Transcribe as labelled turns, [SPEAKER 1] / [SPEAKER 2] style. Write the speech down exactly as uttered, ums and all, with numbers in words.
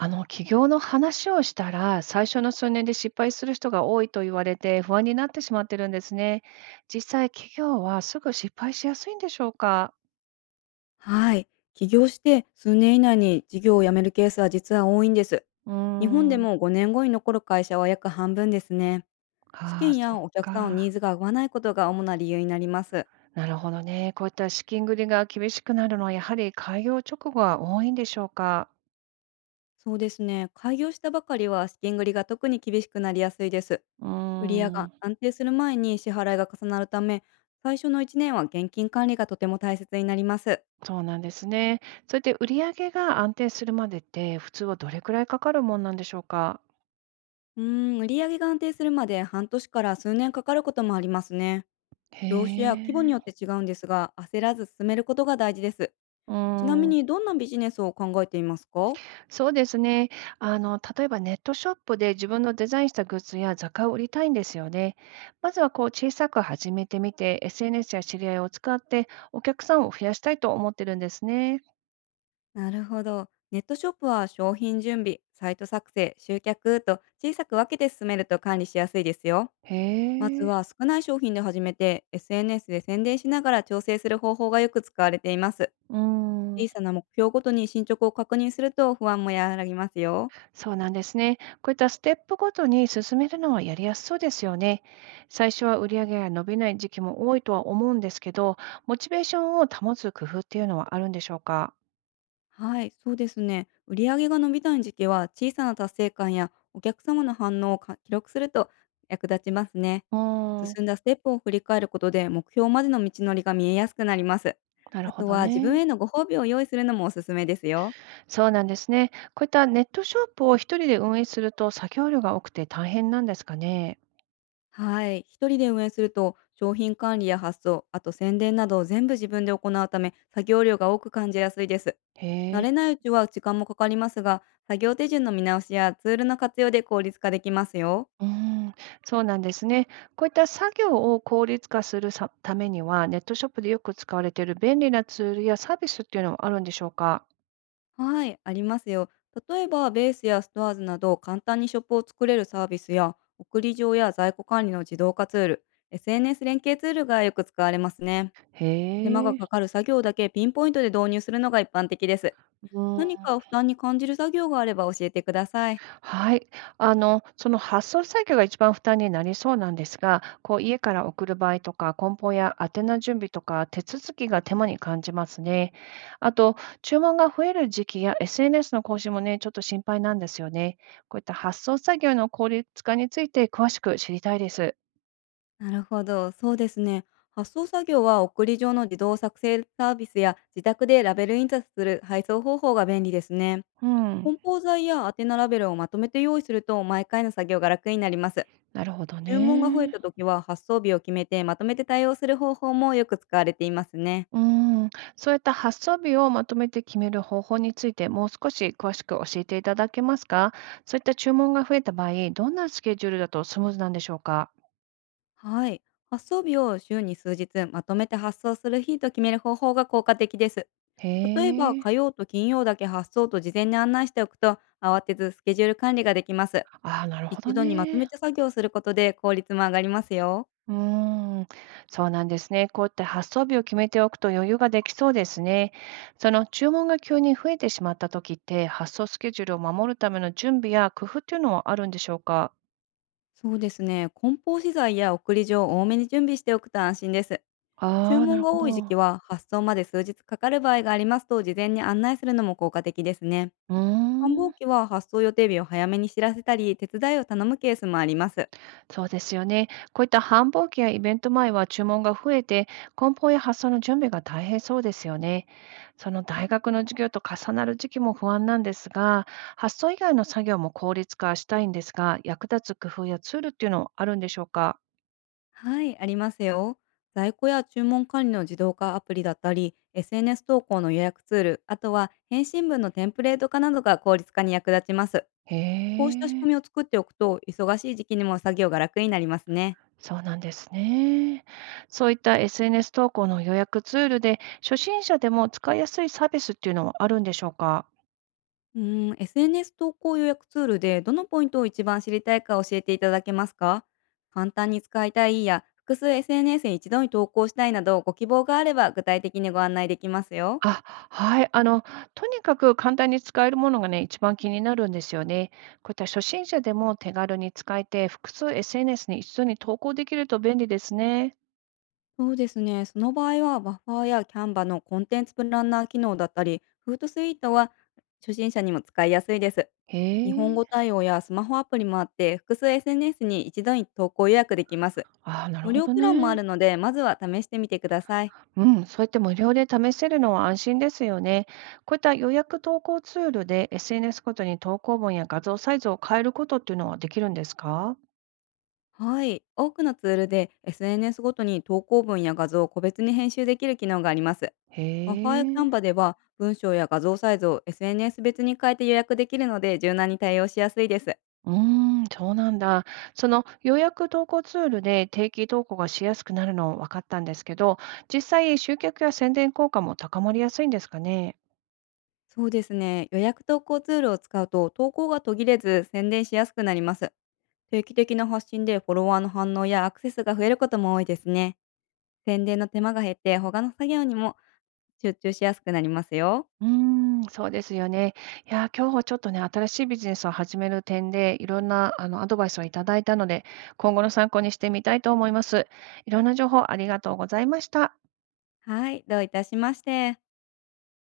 [SPEAKER 1] あの、起業の話をしたら、最初の数年で失敗する人が多いと言われて不安になってしまってるんですね。実際、企業はすぐ失敗しやすいんでしょうか？
[SPEAKER 2] はい。起業して数年以内に事業を辞めるケースは実は多いんです。
[SPEAKER 1] うー
[SPEAKER 2] 日本で
[SPEAKER 1] ん。
[SPEAKER 2] もごねんごに残る会社は約半分ですね。資
[SPEAKER 1] ああ、
[SPEAKER 2] 金
[SPEAKER 1] そ
[SPEAKER 2] や
[SPEAKER 1] っ
[SPEAKER 2] お客さんのニ
[SPEAKER 1] か。
[SPEAKER 2] ーズが合わないことが主な理由になります。
[SPEAKER 1] なるほどね。こういった資金繰りが厳しくなるのは、やはり開業直後は多いんでしょうか？
[SPEAKER 2] そうですね。開業したばかりは資金繰りが特に厳しくなりやすいです。
[SPEAKER 1] うー
[SPEAKER 2] 売上が
[SPEAKER 1] ん。
[SPEAKER 2] 安定する前に支払いが重なるため、最初のいちねんは現金管理がとても大切になります。
[SPEAKER 1] そうなんですね。それで売上が安定するまでって、普通はどれくらいかかるもんなんでしょうか？
[SPEAKER 2] うーん、売上が安定するまで半年から数年かかることもありますね。
[SPEAKER 1] へ
[SPEAKER 2] 業種や規模に
[SPEAKER 1] え。
[SPEAKER 2] よって違うんですが、焦らず進めることが大事です。
[SPEAKER 1] うー
[SPEAKER 2] ちなみ
[SPEAKER 1] ん。
[SPEAKER 2] にどんなビジネスを考えていますか？
[SPEAKER 1] そうですね。あの、例えばネットショップで自分のデザインしたグッズや雑貨を売りたいんですよね。まずはこう小さく始めてみて、エスエヌエス や知り合いを使ってお客さんを増やしたいと思ってるんですね。
[SPEAKER 2] なるほど。ネットショップは商品準備、サイト作成、集客と小さく分けて進めると管理しやすいですよ。まず
[SPEAKER 1] へえ。
[SPEAKER 2] は少ない商品で始めて エスエヌエス で宣伝しながら調整する方法がよく使われています。
[SPEAKER 1] う
[SPEAKER 2] 小
[SPEAKER 1] ん。
[SPEAKER 2] さな目標ごとに進捗を確認すると不安も和らぎますよ。
[SPEAKER 1] そうなんですね。こういったステップごとに進めるのはやりやすそうですよね。最初は売り上げが伸びない時期も多いとは思うんですけど、モチベーションを保つ工夫っていうのはあるんでしょうか。
[SPEAKER 2] はい、そうですね。売り上げが伸びない時期は、小さな達成感やお客様の反応をか記録すると役立ちますね。
[SPEAKER 1] うん。
[SPEAKER 2] 進んだステップを振り返ることで、目標までの道のりが見えやすくなります。
[SPEAKER 1] なる
[SPEAKER 2] あ
[SPEAKER 1] ほ
[SPEAKER 2] と
[SPEAKER 1] ど
[SPEAKER 2] は、自分へ
[SPEAKER 1] ね。
[SPEAKER 2] のご褒美を用意するのもおすすめですよ。
[SPEAKER 1] そうなんですね。こういったネットショップを一人で運営すると作業量が多くて大変なんですかね。
[SPEAKER 2] はい、一人で運営すると、商品管理や発送、あと宣伝などを全部自分で行うため、作業量が多く感じやすいです。
[SPEAKER 1] へ
[SPEAKER 2] 慣
[SPEAKER 1] え。
[SPEAKER 2] れないうちは時間もかかりますが、作業手順の見直しやツールの活用で効率化できますよ。
[SPEAKER 1] うーん、そうなんですね。こういった作業を効率化するさためには、ネットショップでよく使われている便利なツールやサービスっていうのはあるんでしょうか。
[SPEAKER 2] はい、ありますよ。例えば、ベースやストアーズなど、簡単にショップを作れるサービスや、送り状や在庫管理の自動化ツール、エスエヌエス 連携ツールがよく使われますね。手間が
[SPEAKER 1] へ
[SPEAKER 2] か
[SPEAKER 1] え。
[SPEAKER 2] かる作業だけピンポイントで導入するのが一般的です。
[SPEAKER 1] うー
[SPEAKER 2] 何か
[SPEAKER 1] ん
[SPEAKER 2] 負担に感じる作業があれば教えてください。
[SPEAKER 1] はい。あの、その発送作業が一番負担になりそうなんですが、こう家から送る場合とか、梱包や宛名準備とか、手続きが手間に感じますね。あと、注文が増える時期や エスエヌエス の更新もね、ちょっと心配なんですよね。こういった発送作業の効率化について詳しく知りたいです。
[SPEAKER 2] なるほど、そうですね。発送作業は送り状の自動作成サービスや自宅でラベル印刷する配送方法が便利ですね。
[SPEAKER 1] うん、
[SPEAKER 2] 梱包材や宛名ラベルをまとめて用意すると毎回の作業が楽になります。
[SPEAKER 1] なるほど
[SPEAKER 2] 注文が増え
[SPEAKER 1] ね。
[SPEAKER 2] た時は発送日を決めてまとめて対応する方法もよく使われていますね。
[SPEAKER 1] うーん、そういった発送日をまとめて決める方法についてもう少し詳しく教えていただけますか？そういった注文が増えた場合、どんなスケジュールだとスムーズなんでしょうか？
[SPEAKER 2] はい。発送日を週に数日まとめて発送する日と決める方法が効果的です。
[SPEAKER 1] へ
[SPEAKER 2] 例えば
[SPEAKER 1] え、
[SPEAKER 2] 火曜と金曜だけ発送と事前に案内しておくと慌てずスケジュール管理ができます。
[SPEAKER 1] ああ、なるほ
[SPEAKER 2] 一
[SPEAKER 1] ど
[SPEAKER 2] 度にまと
[SPEAKER 1] ね。
[SPEAKER 2] めて作業することで効率も上がりますよ。
[SPEAKER 1] うーん、そうなんですね。こういった発送日を決めておくと余裕ができそうですね。その注文が急に増えてしまった時って、発送スケジュールを守るための準備や工夫っていうのはあるんでしょうか？
[SPEAKER 2] そうですね。梱包資材や送り状を多めに準備しておくと安心です。注
[SPEAKER 1] ああー、な
[SPEAKER 2] 文
[SPEAKER 1] る
[SPEAKER 2] が
[SPEAKER 1] ほ
[SPEAKER 2] 多い時
[SPEAKER 1] ど。
[SPEAKER 2] 期は発送まで数日かかる場合がありますと事前に案内するのも効果的ですね。
[SPEAKER 1] うー
[SPEAKER 2] 繁忙
[SPEAKER 1] ん。
[SPEAKER 2] 期は発送予定日を早めに知らせたり、手伝いを頼むケースもあります。
[SPEAKER 1] そうですよね。こういった繁忙期やイベント前は注文が増えて、梱包や発送の準備が大変そうですよね。その大学の授業と重なる時期も不安なんですが、発送以外の作業も効率化したいんですが、役立つ工夫やツールっていうのはあるんでしょうか？
[SPEAKER 2] はい、ありますよ。在庫や注文管理の自動化アプリだったり、エスエヌエス 投稿の予約ツール、あとは返信文のテンプレート化などが効率化に役立ちます。
[SPEAKER 1] へ
[SPEAKER 2] こうした仕
[SPEAKER 1] え、
[SPEAKER 2] 組みを作っておくと、忙しい時期にも作業が楽になりますね。
[SPEAKER 1] そうなんですね。そういった エスエヌエス 投稿の予約ツールで、初心者でも使いやすいサービスっていうのはあるんでしょうか？
[SPEAKER 2] うーん、エスエヌエス 投稿予約ツールでどのポイントを一番知りたいか教えていただけますか？簡単に使いたいや、複数 エスエヌエス に一度に投稿したいなどご希望があれば具体的にご案内できますよ。
[SPEAKER 1] あ、はい。あの、とにかく簡単に使えるものがね、一番気になるんですよね。こういった初心者でも手軽に使えて、複数 エスエヌエス に一度に投稿できると便利ですね。
[SPEAKER 2] そうですね。その場合はバッファーやキャンバのコンテンツプランナー機能だったり、フートスイートは初心者にも使いやすいです。
[SPEAKER 1] へ
[SPEAKER 2] 日本
[SPEAKER 1] え。
[SPEAKER 2] 語対応やスマホアプリもあって、複数 エスエヌエス に一度に投稿予約できます。
[SPEAKER 1] ああ、なる
[SPEAKER 2] 無
[SPEAKER 1] ほ
[SPEAKER 2] 料
[SPEAKER 1] ど
[SPEAKER 2] プランもあ
[SPEAKER 1] ね。
[SPEAKER 2] るので、まずは試してみてください。
[SPEAKER 1] うん、そうやって無料で試せるのは安心ですよね。こういった予約投稿ツールで エスエヌエス ごとに投稿文や画像サイズを変えることっていうのはできるんですか？
[SPEAKER 2] はい。多くのツールで エスエヌエス ごとに投稿文や画像を個別に編集できる機能があります。
[SPEAKER 1] へ
[SPEAKER 2] ワファーやキャン
[SPEAKER 1] え。
[SPEAKER 2] バでは文章や画像サイズを エスエヌエス 別に変えて予約できるので柔軟に対応しやすいです。
[SPEAKER 1] うーん、そうなんだ。その予約投稿ツールで定期投稿がしやすくなるの分かったんですけど、実際集客や宣伝効果も高まりやすいんですかね。
[SPEAKER 2] そうですね。予約投稿ツールを使うと投稿が途切れず宣伝しやすくなります。定期的な発信でフォロワーの反応やアクセスが増えることも多いですね。宣伝の手間が減って他の作業にも集中しやすくなりますよ。
[SPEAKER 1] うーん、そうですよね。いやー、今日はちょっとね、新しいビジネスを始める点で、いろんなあのアドバイスをいただいたので、今後の参考にしてみたいと思います。いろんな情報ありがとうございました。
[SPEAKER 2] はい。どういたしまして。